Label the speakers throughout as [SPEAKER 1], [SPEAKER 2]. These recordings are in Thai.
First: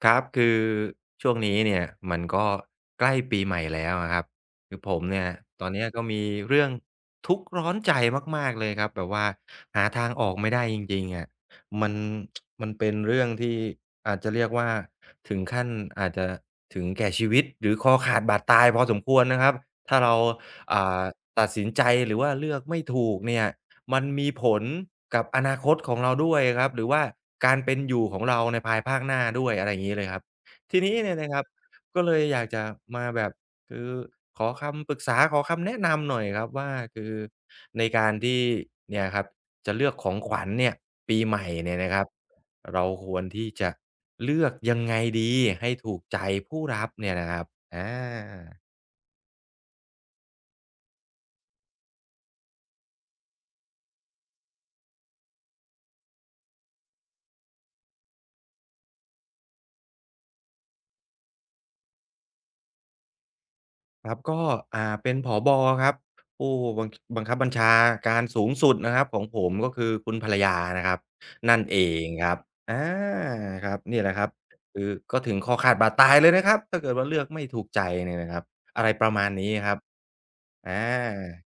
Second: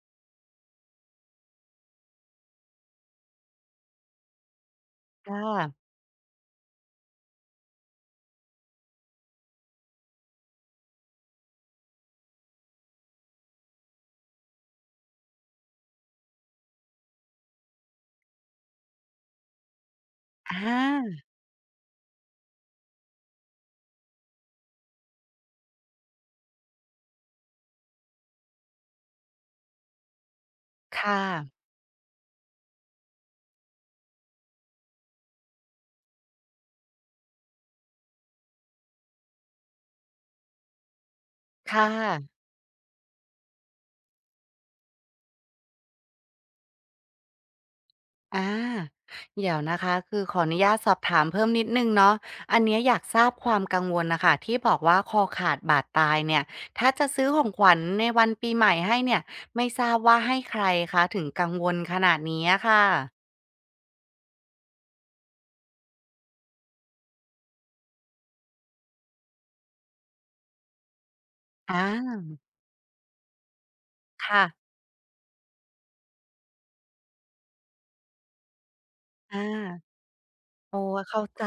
[SPEAKER 1] ครับคือช่วงนี้เนี่ยมันก็ใกล้ปีใหม่แล้วอะครับคือผมเนี่ย
[SPEAKER 2] ค่ะ
[SPEAKER 1] ตอนเนี้ยก็มีเรื่องทุกข์ร้อนใจมากๆเลยครับแบบว่าหาทางออกไม่ได้จริงๆอะมันมันเป็นเรื่องที่อาจจะเรียกว่าถึงขั้นอาจจะถึงแก่ชีวิตหรือคอขาดบาดตายพอสมควรนะครับถ้าเรา
[SPEAKER 2] อ
[SPEAKER 1] อ่า
[SPEAKER 2] า
[SPEAKER 1] ตัดสินใจหรือว่าเลือกไม่ถูกเนี่ยมันมีผลกับอนาคตของเราด้วยครับหรือว่าการเป็นอยู่ของเราในภายภาคหน้าด้วยอะไรอย่างงี้เลยครับทีนี้เนี่
[SPEAKER 2] ค่ะ
[SPEAKER 1] ยนะครับก็เลยอยากจะมาแบบคือขอคำปรึกษาขอคำแนะนำหน่อยครับว่าคือในการที่เนี่ยครับจะเลือกของขวัญเนี่ยปีใหม่เนี่ย
[SPEAKER 2] ค่ะ
[SPEAKER 1] นะครับเราควรที่จะเลือกยังไงดีให้ถูกใจผู้รับเนี่ยนะครับอา
[SPEAKER 2] อาเดี๋ยวนะคะคือขออนุญาตสอบถามเพิ่มนิดหนึ่งเนาะอันเนี้ยอยากทราบความกังวลน่ะค่ะที่บอกว่าคอขาดบาดตายเนี่ยถ้าจะซื้อของขวัญในวันปีใหม่ให้เนี่ยไม่ทราบว่าให้ใครคะถึงกังวลขนาดนี้อะค่ะ
[SPEAKER 1] ครับก็เป็นผบครับผู้บังบังคับบัญชาการสูงสุดนะครับของผมก็คือคุณภรรยานะครับนั่นเอง
[SPEAKER 2] อา
[SPEAKER 1] ครับอาครับเนี่ยแหละครับ
[SPEAKER 2] ค่ะ
[SPEAKER 1] คือก็ถึงคอขาดบาดตายเลยนะครับถ้าเกิดว่าเลือกไม่ถูกใจเนี่ยนะครับอะไรประมาณ
[SPEAKER 2] อา
[SPEAKER 1] นี้ครับอา
[SPEAKER 2] โอ้ยเข้าใจ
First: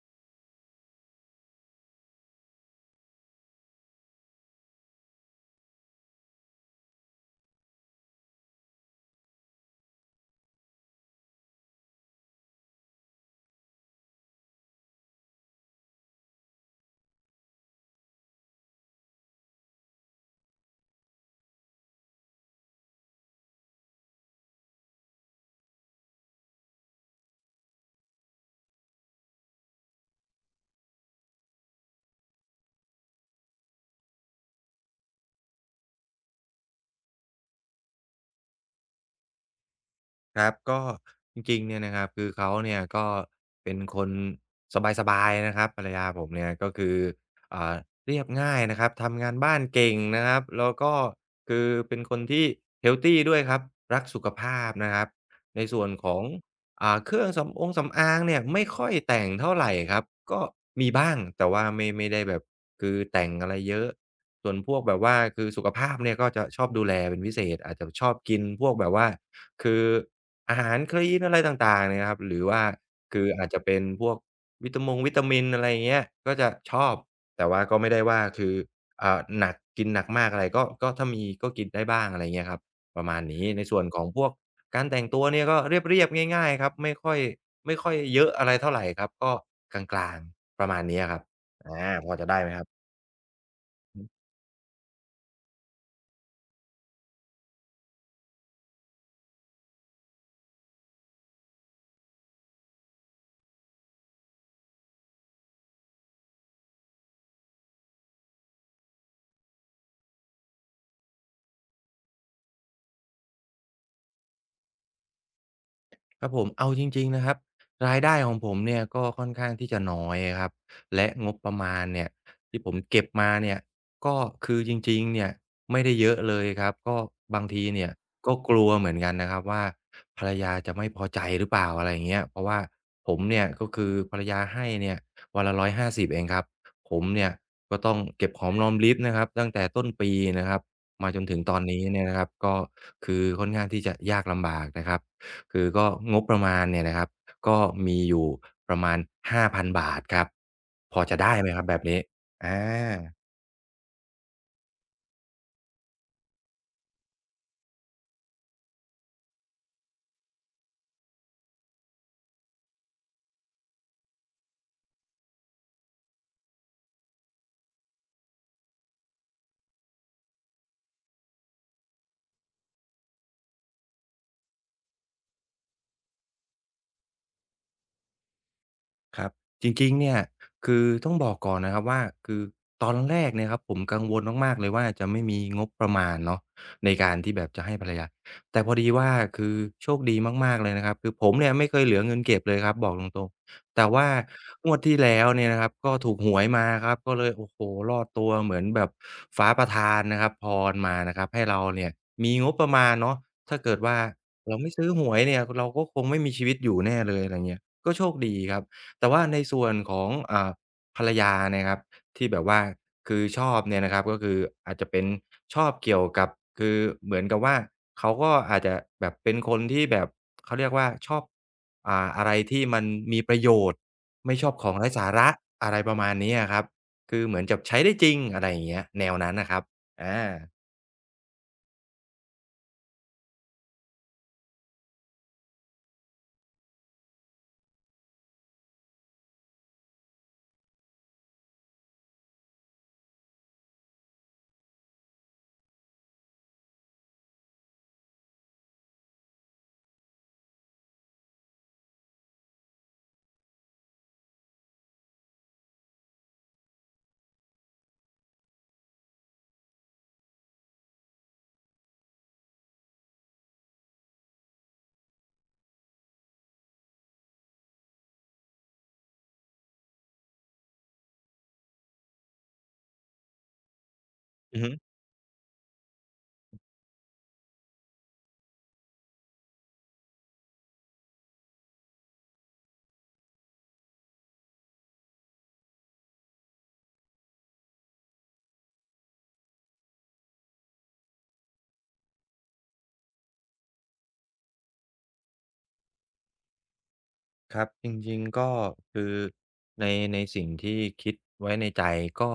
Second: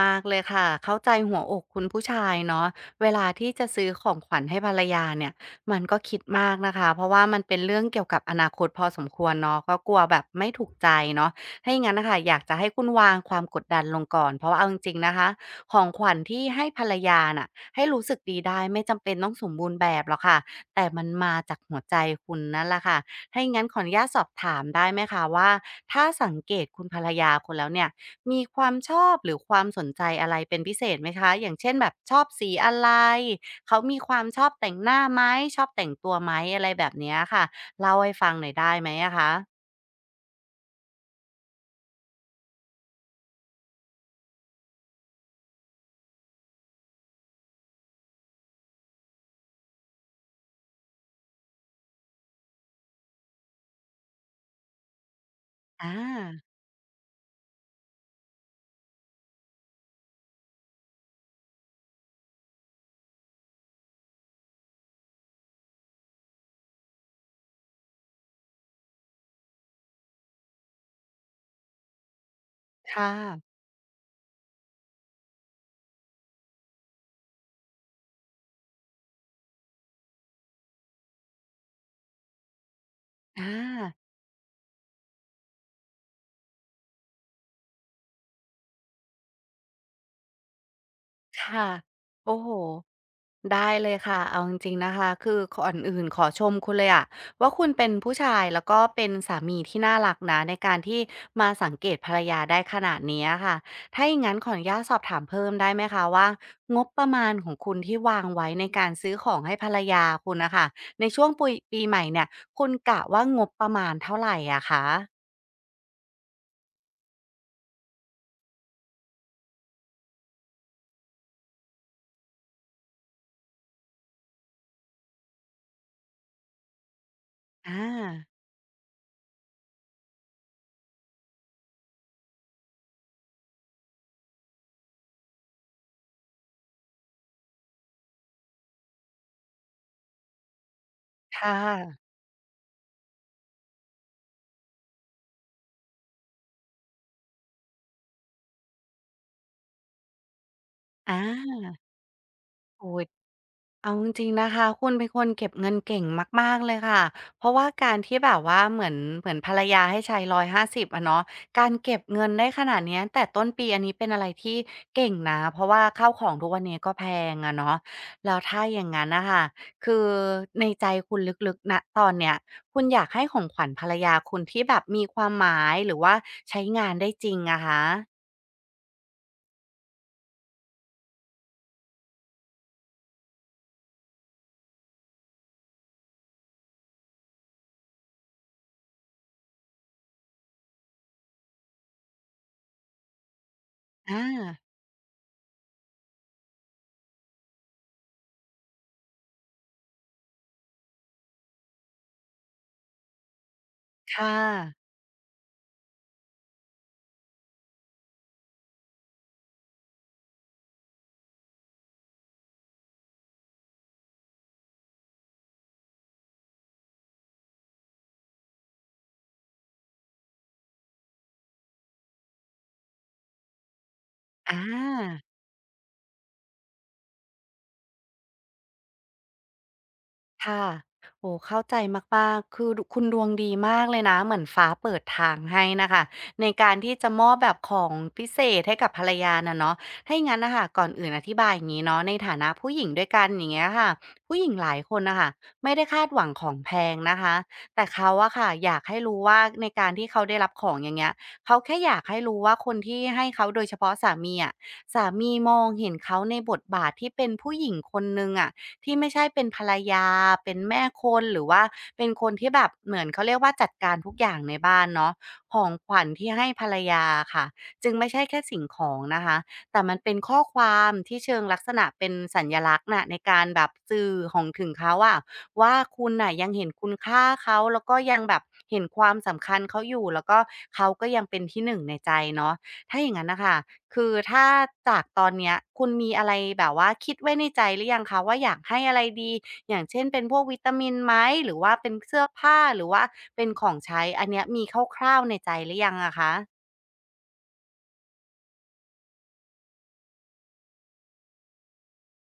[SPEAKER 2] มากๆเลยค่ะเข้าใจหัวอกคุณผู้ชายเนาะเวลาที่จะซื้อของขวัญให้ภรรยาเนี่ยมันก็คิดมากนะคะเพราะว่ามันเป็นเรื่องเกี่ยวกับอนาคตพอสมควรเนาะก็กลัวแบบไม่ถูกใจเนาะถ้าอย่างงั้นน่ะค่ะอยากจะให้คุณวางความกดดันลงก่อนเพราะว่าเอาจริงๆนะคะของขวัญที่ให้ภรรยาน่ะให้รู้สึกดีได้ไม่จำเป็นต้องสมบูรณ์แบบหรอกค่ะแต่มันมาจากหัวใจคุณนั่นแหละค่ะถ้าอย่างงั้นขออนุญาตสอบถามได้ไหมคะว่าถ้าสังเกตคุณภรรยาคุณแล้วเนี่ย มีความชอบหรือความสนใจอะไรเป็นพิเศษไหมคะอย่างเช่นแบบชอบสีอะไรเขามีความชอบแต่งหน้าไหมชอบแต่งตัวไหมอะไรแบบเนี้ยค่ะเล่าให้ฟังหน่อยได้ไหมอะคะ
[SPEAKER 1] ครับก็จริงๆเนี่ยนะครับคือเขาเนี่ยก็เป็นคนสบายๆนะครับภรรยาผมเนี่ยก็คืออ่าเรียบง่ายนะครับทำงานบ้านเก่งนะครับแล้วก็คือเป็นคนที่เฮลทีด้วยครับรักสุขภาพนะครับในส่วน
[SPEAKER 2] อา
[SPEAKER 1] ของเครื่องสำอางเนี่ยไม่ค่อยแต่งเท่าไรครับก็มีบ้างแต่ว่าไม่ได้แบบคือแต่งอะไรเยอะส่วนพวกแบบว่าคือสุขภาพเนี่ยก็จะชอบดูแลเป็นพิเศษอาจจะชอบกินพวกแบบว่า คืออาหารคลีนอะไรต่างๆเนี่ยครับหรือว่า
[SPEAKER 2] ค่ะ
[SPEAKER 1] คืออาจจะเป็นพวกวิตามินอะไรอย่างเงี้ยก็จะชอบแต่ว่าก็ไม่ได้ว่าคือหนักกินหนักมากอะไรก็ถ้ามีก็กินได้บ้างอะไรเงี้ยครับประมาณนี้
[SPEAKER 2] อา
[SPEAKER 1] ในส่วนของพวกการแต่งตัวเนี่ยก็เรียบๆง่ายๆครับไม่ค่อยเยอะอะไรเท่าไรครับก็กลางๆประมาณเนี้ยครับ
[SPEAKER 2] ค่ะ
[SPEAKER 1] อาพอจะ
[SPEAKER 2] โอ้
[SPEAKER 1] ได้
[SPEAKER 2] โฮ
[SPEAKER 1] ไหมครับ
[SPEAKER 2] ได้เลยค่ะ เอาจริงๆนะคะ คือก่อนอื่นขอชมคุณเลยอะว่าคุณเป็นผู้ชายแล้วก็เป็นสามีที่น่ารักนะในการที่มาสังเกตภรรยาได้ขนาดนี้อะค่ะ ถ้าอย่างงั้นขออนุญาตสอบถามเพิ่มได้ไหมคะว่างบประมาณของคุณที่วางไว้ในการซื้อของให้ภรรยาคุณนะคะในช่วงปุยปีใหม่เนี่ยคุณกะว่างบประมาณเท่าไหรอะคะ
[SPEAKER 1] ครับผมเอาจริงๆนะครับรายได้ของผมเนี่ยก็ค่อนข้างที่จะน้อยครับและงบประมาณเนี่ยที่ผมเก็บมาเนี่ยก็คือจริงๆเนี่ยไม่ได้เยอะเลยครับก็บางที
[SPEAKER 2] อา
[SPEAKER 1] เนี่ยก็กลัวเหมือนกันนะครับว่าภรรยาจะไม่พอใจหรือเปล่าอะไรอย่างเงี้ยเพราะว่าผมเนี่ยก็คือภรรยาให้เนี่ยวันละร้อยห้าสิบเองครับผมเนี่ยก็ต้องเก็บหอมรอมริบนะครับตั้งแต่ต้นปีนะครับมาจนถึงต
[SPEAKER 2] ค่ะ
[SPEAKER 1] อนนี้เนี่ยนะครับก็คือค่อนข้างที่จะยากลำบากนะครับ คือก็งบประมาณเนี่ยนะครับก็มีอยู่ประมาณ5,000บาทครับพอจะได้ไหมค
[SPEAKER 2] อา
[SPEAKER 1] รับแบบนี้อา
[SPEAKER 2] โอ้ย เอาจริงๆนะคะคุณเป็นคนเก็บเงินเก่งมากๆเลยค่ะเพราะว่าการที่แบบว่าเหมือนภรรยาให้ใช้150อะเนาะการเก็บเงินได้ขนาดเนี้ยแต่ต้นปีอันนี้เป็นอะไรที่เก่งนะเพราะว่าข้าวของทุกวันนี้ก็แพงอะเนาะแล้วถ้าอย่างนั้นนะคะคือในใจคุณลึกๆณตอนเนี้ยคุณอยากให้ของขวัญภรรยาคุณที่แบบมีความหมายหรือว่าใช้งานได้จริงอะคะ
[SPEAKER 1] ครับจริงๆเนี่ยคือต้องบอกก่อนนะครับว่าคือตอนแรกเนี่ยครับผมกังวลมากๆเลยว่าจะไม่มีงบประมาณเนาะในการที่แบบจะให้ภรรยาแต่พอดีว่าคือโชคดีมากๆเลยนะครับคือผมเนี่ยไม่เคยเหลือเงินเก็บเลยครับบอกตรงๆแต่ว่า
[SPEAKER 2] อา
[SPEAKER 1] งวดที่แล้วเนี่ยนะครับก็ถูกหวยมาครับก็เลยโอ้โฮรอดตัวเหมือนแบบฟ้าประทานนะครับพรมานะครับให้เราเนี่ยมีงบประมาณเนาะถ้าเกิดว่า
[SPEAKER 2] ค่ะ
[SPEAKER 1] เราไม่ซื้อหวยเนี่ยเราก็คงไม่มีชีวิตอยู่แน่เลยอะไรเงี้ยก็โชคดีครับ แต่ว่าในส่วนของภรรยาเนี่ยครับที่แบบว่าคือชอบเนี่ยนะครับก็คืออาจจะเป็นชอบเกี่ยวกับคือเหมือนกับว่าเขาก็อาจจะแบบเป็นคนที่แบบเขาเรียกว่าชอบอะไรที่มันมีประโยชน์ไม่ชอบ
[SPEAKER 2] อา
[SPEAKER 1] ของไร้สาระอะไรประมาณนี้อะครับคือเหมือนกับใช้ได้จริงอะไรอย่างเงี้ยแนวนั้นน่ะครับอา
[SPEAKER 2] ค่ะโอ้เข้าใจมากๆคือดคุณดวงดีมากเลยนะเหมือนฟ้าเปิดทางให้น่ะค่ะในการที่จะมอบแบบของพิเศษให้กับภรรยาน่ะเนาะถ้าอย่างงั้นน่ะค่ะก่อนอื่นอธิบายอย่างงี้เนาะในฐานะผู้หญิงด้วยกันอย่างเงี้ยค่ะผู้หญิงหลายคนน่ะค่ะไม่ได้คาดหวังของแพงนะคะแต่เขาอะค่ะอยากให้รู้ว่าในการที่เขาได้รับของอย่างเงี้ยเขาแค่อยากให้รู้ว่าคนที่ให้เขาโดยเฉพาะสามีอะสามีมองเห็นเขาในบทบาทที่เป็นผู้หญิงคนหนึ่งอะ ที่ไม่ใช่เป็นภรรยาเป็นแม่คนหรือว่าเป็นคนที่แบบเหมือนเขาเรียกว่าจัดการทุกอย่างในบ้านเนาะของขวัญที่ให้ภรรยาอะค่ะจึงไม่ใช่แค่สิ่งของนะคะแต่มันเป็นข้อความที่เชิงลักษณะเป็นสัญลักษณ์น่ะในการแบบสื่อของ
[SPEAKER 1] อือ
[SPEAKER 2] ถึง
[SPEAKER 1] ฮึ
[SPEAKER 2] เขาอะว่าคุณน่ะยังเห็นคุณค่าเขาแล้วก็ยังแบบเห็นความสำคัญเขาอยู่แล้วก็เขาก็ยังเป็นที่หนึ่งในใจเนาะถ้าอย่างงั้นน่ะค่ะ คือถ้าจากตอนเนี้ยคุณมีอะไรแบบว่าคิดไว้ในใจหรือยังคะว่าอยากให้อะไรดีอย่างเช่นเป็นพวกวิตามินไหมหรือว่าเป็นเสื้อผ้าหรือว่าเป็นของใช้อันเนี้ยมีคร่าวๆในใจหรือยังอะคะ
[SPEAKER 1] ครับจริงๆก็คือในในสิ่งที่คิดไว้ในใจก็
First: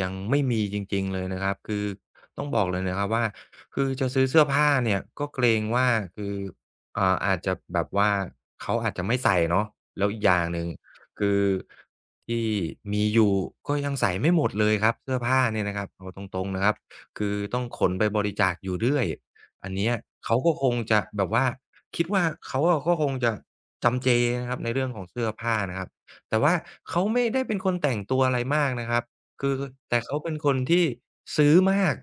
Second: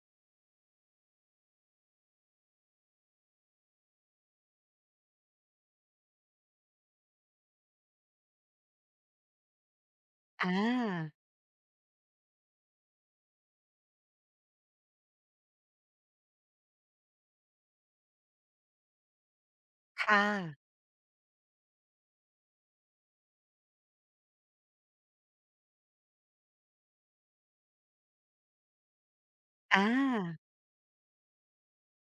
[SPEAKER 1] ยังไม่มีจริงๆเลยนะครับคือต้องบอกเลยนะครับว่าคือจะซื้อเสื้อผ้าเนี่ยก็เกรงว่าคืออาจจะแบบว่าเขาอาจจะไม่ใส่เนาะแล้วอีกอย่าง
[SPEAKER 2] อ
[SPEAKER 1] หนึ่ง
[SPEAKER 2] า
[SPEAKER 1] คือที่มีอยู่ก็ยังใส่ไม่หมดเลยครับเสื้อผ้าเนี่ยนะครับเอาตรงๆนะครับคือต้องขนไปบริจาคอยู่เรื่อย อันเนี้ย
[SPEAKER 2] ค่ะ
[SPEAKER 1] เขาก็คงจะแบบว่าคิดว่าเขาอะก็คงจะจำเจนะครับในเรื่องของเสื้อผ้านะครับแต่ว่าเขาไม่ได้เป็นคนแต่งตัวอะไรมากนะครับคือ
[SPEAKER 2] อา
[SPEAKER 1] แต่เขาเป็นคนที่ซื้อมาก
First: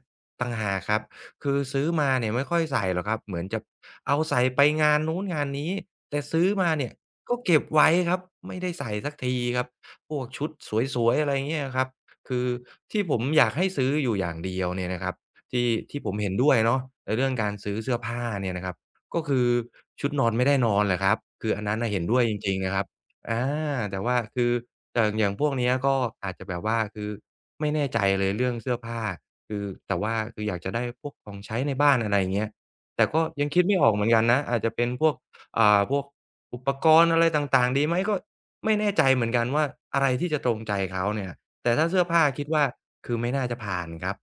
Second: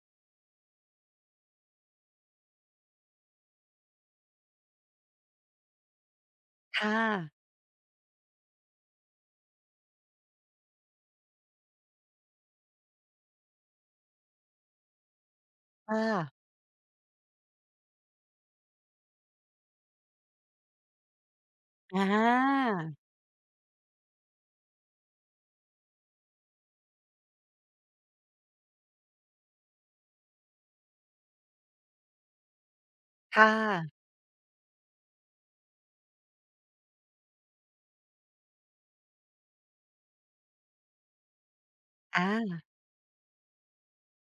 [SPEAKER 1] ต่างหากครับคือซื้อมาเนี่ยไม่ค่อยใส่หรอกครับเหมือนจะเอาใส่ไปงานนู้นงานนี้แต่ซื้อมาเนี่ย
[SPEAKER 2] ค่ะ
[SPEAKER 1] ก็เก็บไว้ครับไม่ได้ใส่สักทีครับพวกชุดสวยๆอะไรเงี้ยครับคือที่ผมอยากให้ซื้ออยู่อย่างเดียวเนี่ยนะครับ ที่ที่ผม
[SPEAKER 2] ค่ะ
[SPEAKER 1] เห็นด้วยเนาะในเรื่องการซื้อเสื้อผ้าเนี่ยนะครับก็คือชุดนอนไม่ได้นอนแหละครับคืออันนั้นน่ะ
[SPEAKER 2] อ
[SPEAKER 1] เห็นด้วยจริงๆ
[SPEAKER 2] า
[SPEAKER 1] นะครับอาแต่ว่าคืออย่างอย่างพวกเนี้ยก็อาจจะแบบว่าคือไม่แน่ใจเลยเรื่องเสื้อผ้าคือแต่ว่าคืออยากจะได้พวกของใช้ในบ้านอะไรอย่างเงี้ยแต่ก็
[SPEAKER 2] อาค่
[SPEAKER 1] ยังคิดไม่ออก
[SPEAKER 2] ะ
[SPEAKER 1] เหมือนกันนะอาจจะเป็นพวกพวกอุปกรณ์อะไรต่างๆดีไหมก็ไม่แน่ใจเหมือนกันว่าอะไรที่จะตรงใจเขาเนี่ยแต่ถ้าเสื้อผ้าคิด
[SPEAKER 2] อา
[SPEAKER 1] ว่าคือไม่น่าจะผ่านครับ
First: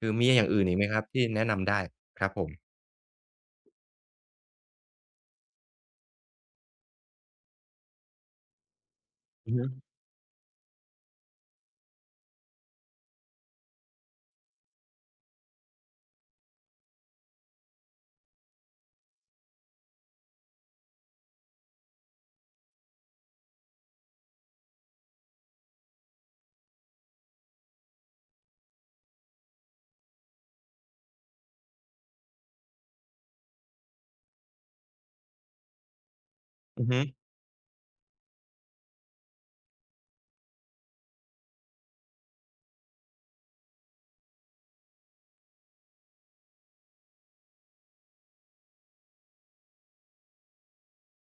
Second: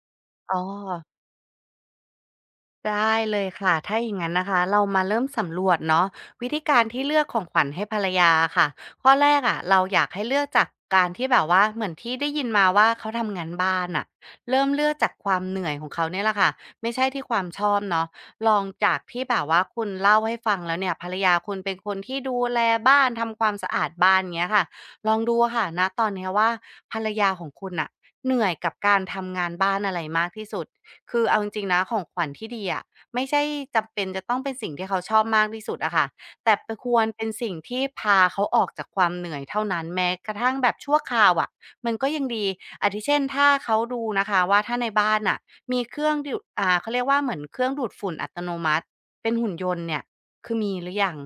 [SPEAKER 1] คือมีอย่าง
[SPEAKER 2] อ๋อ
[SPEAKER 1] อื่นอีกไหมครับที่แนะนำได้ครับผม
[SPEAKER 2] ได้เลยค่ะถ้าอย่างนั้นนะคะเรามาเริ่มสำรวจเนาะวิธีการที่เลือกของขวัญให้ภรรยาค่ะข้อแรก
[SPEAKER 1] อือ
[SPEAKER 2] อ่ะ
[SPEAKER 1] ฮึ
[SPEAKER 2] เราอยากให้เลือกจากการที่แบบว่าเหมือนที่ได้ยินมาว่าเขาทำงานบ้านอ่ะเริ่มเลือกจากความเหนื่อยของเขาเนี่ยแหละค่ะไม่ใช่ที่ความชอบเนาะลองจากที่แบบว่าคุณเล่าให้ฟังแล้วเนี่ยภรรยาคุณเป็นคนที่ดูแลบ้านทำความสะอาดบ้านเงี้ยค่ะลองดูค่ะนะตอนเนี้ยว่าภรรยาของคุณอ่ะเหนื่อยกับการทำงานบ้านอะไรมากที่สุด คือเอาจริงๆนะของขวัญที่ดีอะไม่ใช่จำเป็นจะต้องเป็นสิ่งที่เขาชอบมากที่สุดอะค่ะแต่ไป
[SPEAKER 1] อื
[SPEAKER 2] ค
[SPEAKER 1] อ
[SPEAKER 2] ว
[SPEAKER 1] ฮึ
[SPEAKER 2] รเป็นสิ่งที่พาเขาออกจากความเหนื่อยเท่านั้นแม้กระทั่งแบบชั่วคราวอะมันก็ยังดีอาทิเช่นถ้าเขาดูนะคะว่าถ้าในบ้านน่ะมีเครื่องดูดเขาเรียกว่าเหมือนเครื่องดูดฝุ่นอัตโนมัติเป็นหุ่นยนต์เนี่ยคือมีหรือยัง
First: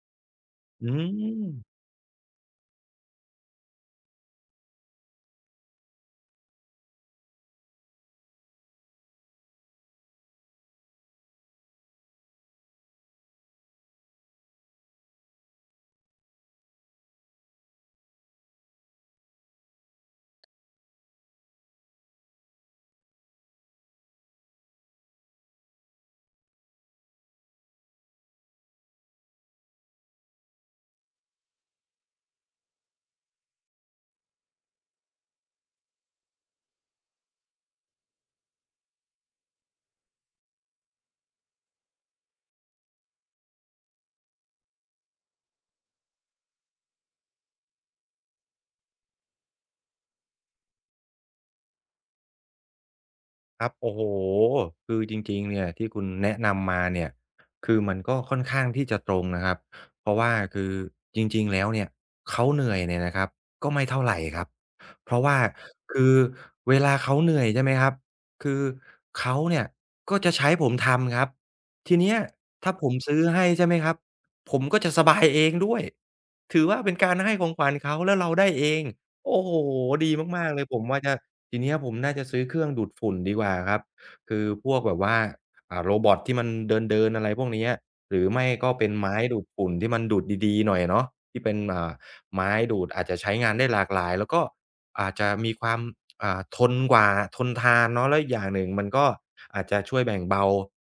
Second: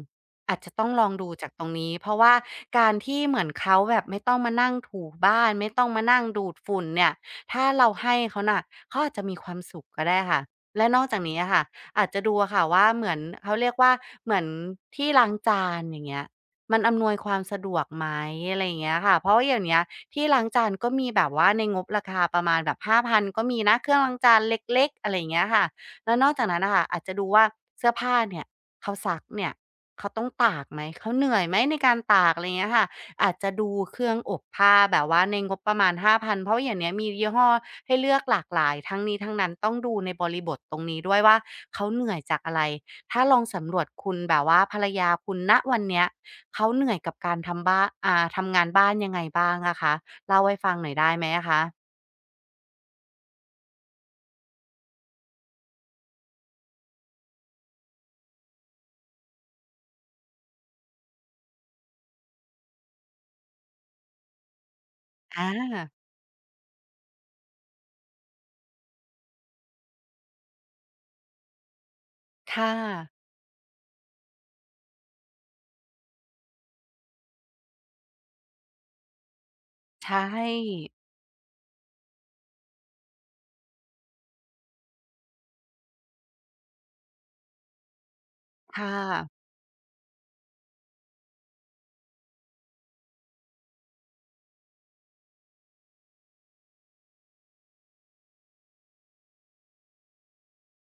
[SPEAKER 2] อาจจะต้อ
[SPEAKER 1] อื
[SPEAKER 2] งลองดูจากตรง
[SPEAKER 1] ม
[SPEAKER 2] นี้เพราะว่าการที่เหมือนเขาแบบไม่ต้องมานั่งถูบ้านไม่ต้องมานั่งดูดฝุ่นเนี่ย ถ้าเราให้เขาน่ะเขาอาจจะมีความสุขก็ได้ค่ะและนอกจากนี้อะค่ะอาจจะดูอะค่ะว่าเหมือนเขาเรียกว่าเหมือนที่ล้างจานอย่างเงี้ยมันอำนวยความสะดวกไหมอะไรอย่างเงี้ยค่ะเพราะว่าเดี๋ยางเนี้ยที่ล้างจานก็มีแบบว่าในงบราคาประมาณแบบ5,000ก็มีนะเครื่องล้างจานเล็กๆอะไรอย่างเงี้ยค่ะแล้วนอกจากนั้นนะค่ะอาจจะดูว่าเสื้อผ้าเนี่ยเขาซักเนี่ยเขาต้องตากไหมเขาเหนื่อยไหมในการตากอะไรอย่างเงี้ยค่ะ อาจจะดูเครื่องอบผ้าแบบว่าในงบประมาณ5,000เพราะอย่างเนี้ยมียี่ห้อให้เลือกหลากหลายทั้งนี้ทั้งนั้นต้องดูในบริบทตรงนี้ด้วยว่าเขาเหนื่อยจากอะไรถ้าลองสำรวจคุณแบบว่าภรรยาคุณณวันเนี้ยเขาเหนื่อยกับการทำบ้าทำงานบ้านยังไงบ้างอะคะเล่าให้ฟังหน่อยได้ไหมอะคะ
[SPEAKER 1] ครับโอ้โฮคือจริงๆเนี่ยที่คุณแนะนำมาเนี่ยคือมันก็ค่อนข้างที่จะตรงนะครับเพราะว่าคือจริงๆแล้วเนี่ยเขาเหนื่อยเนี่ยนะครับก็ไม่เท่าไรครับเพราะว่า
[SPEAKER 2] อา
[SPEAKER 1] คือเวลาเขาเหนื่อยใช่ไหมครับคือเขาเนี่ยก็จะใช้ผมทำครับทีเนี้ย
[SPEAKER 2] ค่ะ
[SPEAKER 1] ถ้าผมซื้อให้ใช่ไหมครับผมก็จะสบายเองด้วยถือว่าเป็นการให้ของขวัญเขาแล้วเราได้เองโอ้โฮดี
[SPEAKER 2] ใช่
[SPEAKER 1] มากๆเลยผมว่าจะ ทีเนี้ยผมน่าจะซื้อเครื่องดูดฝุ่นดีกว่าครับคือพวกแบบว่าโรบอตที่มันเดินๆอะไรพวกเนี้ยหรือไม่ก็
[SPEAKER 2] ค่
[SPEAKER 1] เป็นไม้
[SPEAKER 2] ะ
[SPEAKER 1] ดูดฝุ่นที่มันดูดดีๆหน่อยเนาะที่เป็นไม้ดูดอาจจะใช้งานได้หลากหลายแล้วก็อาจจะมีความทนกว่าทนทานเนาะแล้วอีกอย่างหนึ่งมันก็อาจจะช่วยแบ่งเบา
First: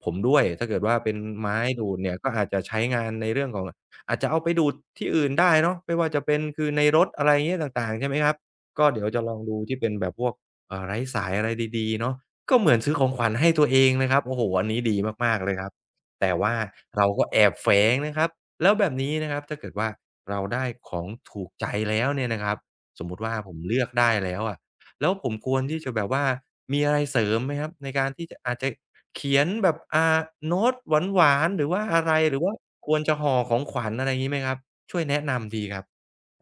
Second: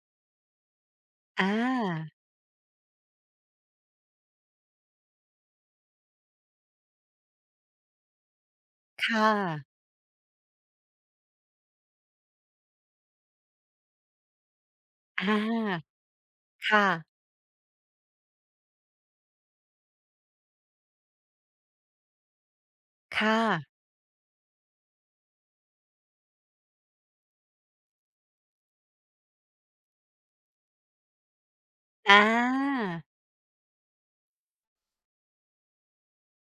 [SPEAKER 1] ผมด้วยถ้าเกิดว่าเป็น
[SPEAKER 2] อ
[SPEAKER 1] ไม้ดูดเนี่ย
[SPEAKER 2] า
[SPEAKER 1] ก็อาจจะใช้งานในเรื่องของอาจจะเอาไปดูดที่อื่นได้เนาะไม่ว่าจะเป็นคือในรถอะไรอย่างเงี้ยต่างๆใช่ไหมครับก็เดี๋ยวจะ
[SPEAKER 2] ค่ะ
[SPEAKER 1] ลองดูที่เป็นแบบพวก ไร้สายอะไรดีๆเนาะก็เหมือนซื้อของขวัญให้ตัวเองนะครับโอ้โฮอันนี้ดี
[SPEAKER 2] อ
[SPEAKER 1] มากๆเลยครับ
[SPEAKER 2] า
[SPEAKER 1] แต่ว่า
[SPEAKER 2] ค่ะ
[SPEAKER 1] เราก็แอบแฝงนะครับแล้วแบบนี้นะครับถ้าเกิดว่าเราได้ของถูกใจแล้วเนี่ยนะครับสมมุติว่า
[SPEAKER 2] ค่ะ
[SPEAKER 1] ผมเลือกได้แล้วอะแล้วผมควรที่จะแบบว่ามีอะไรเสริมไหมครับในการที่จะอาจจะเขียนแบบโน้ตหวานๆหรือว่าอะไร
[SPEAKER 2] อา
[SPEAKER 1] หรือว่าควรจะห่อของขวัญอะไรงี้ไหมครับช่วยแนะนำทีครับ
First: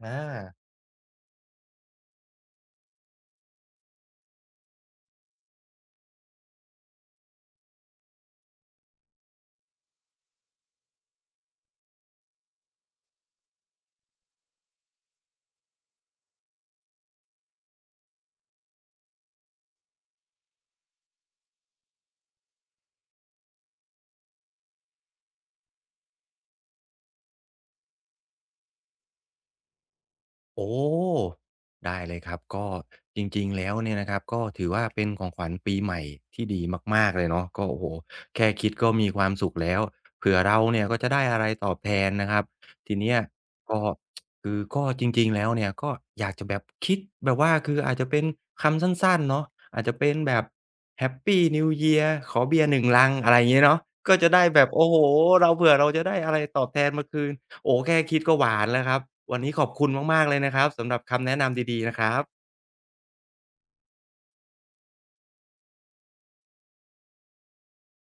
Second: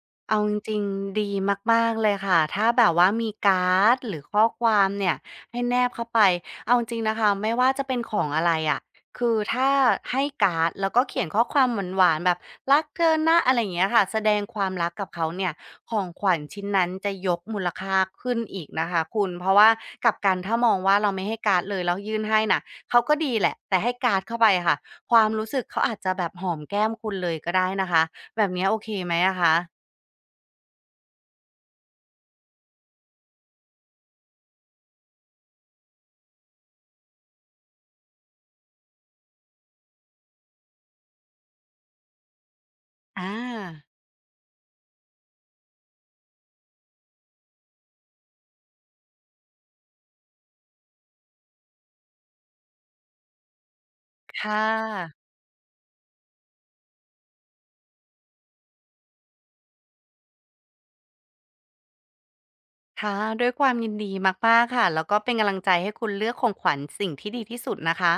[SPEAKER 1] อา
[SPEAKER 2] เอาจริงๆดีมากๆเลยค่ะถ้าแบบว่ามีการ์ดหรือข้อความเนี่ยให้แนบเข้าไปเอาจริงนะคะไม่ว่าจะเป็นของอะไรอะคือถ้าให้การ์ดแล้วก็เขียนข้อความหวานๆแบบรักเธอนะอะไรอย่างเงี้ยค่ะแสดงความรักกับเขาเนี่ยของขวัญชิ้นนั้นจะยกมูลค่าขึ้นอีกนะคะคุณเพราะว่ากลับกันถ้ามองว่าเราไม่ให้การ์ดเลยแล้วยื่นให้น่ะเขาก็ดีแหละแต่ให้การ์ดเข้าไปค่ะความรู้สึกเขาอาจจะแบบหอมแก้มคุณเลยก็ได้นะคะแบบเนี้ยโอเคไหมอะคะ
[SPEAKER 1] โอ้ได้เลยครับก็จริงๆแล้วเนี่ยนะครับก็ถือว่าเป็นของขวัญปีใหม่ที่ดีมากๆเลยเนาะก็โอ้โฮแค่คิดก็มีความสุขแล้วเผื่อเราเนี่ยก็จะได้อะไรตอบแทนนะครับทีเนี้ย
[SPEAKER 2] อ
[SPEAKER 1] ก็
[SPEAKER 2] า
[SPEAKER 1] คือก็จริงๆแล้วเนี่ยก็อยากจะแบบคิดแบบว่าคืออาจจะเป็นคำสั้นๆเนาะอาจจะเป็นแบบ Happy New Year ขอเบียร์หนึ่งลังอะไรอย่างงี้เนาะก็จะได้
[SPEAKER 2] ค่
[SPEAKER 1] แบบโอ้โฮ
[SPEAKER 2] ะ
[SPEAKER 1] เราเผื่อเราจะได้อะไรตอบแทนมาคืน โอ้แค่คิดก็หวานแล้วครับวันนี้ขอบคุณมากๆเลยนะครับสำหรับคำแนะนำดีๆนะครับ
[SPEAKER 2] ค่ะ ด้วยความยินดีมากๆค่ะ แล้วก็เป็นกำลังใจให้คุณเลือกของขวัญสิ่งที่ดีที่สุดนะคะ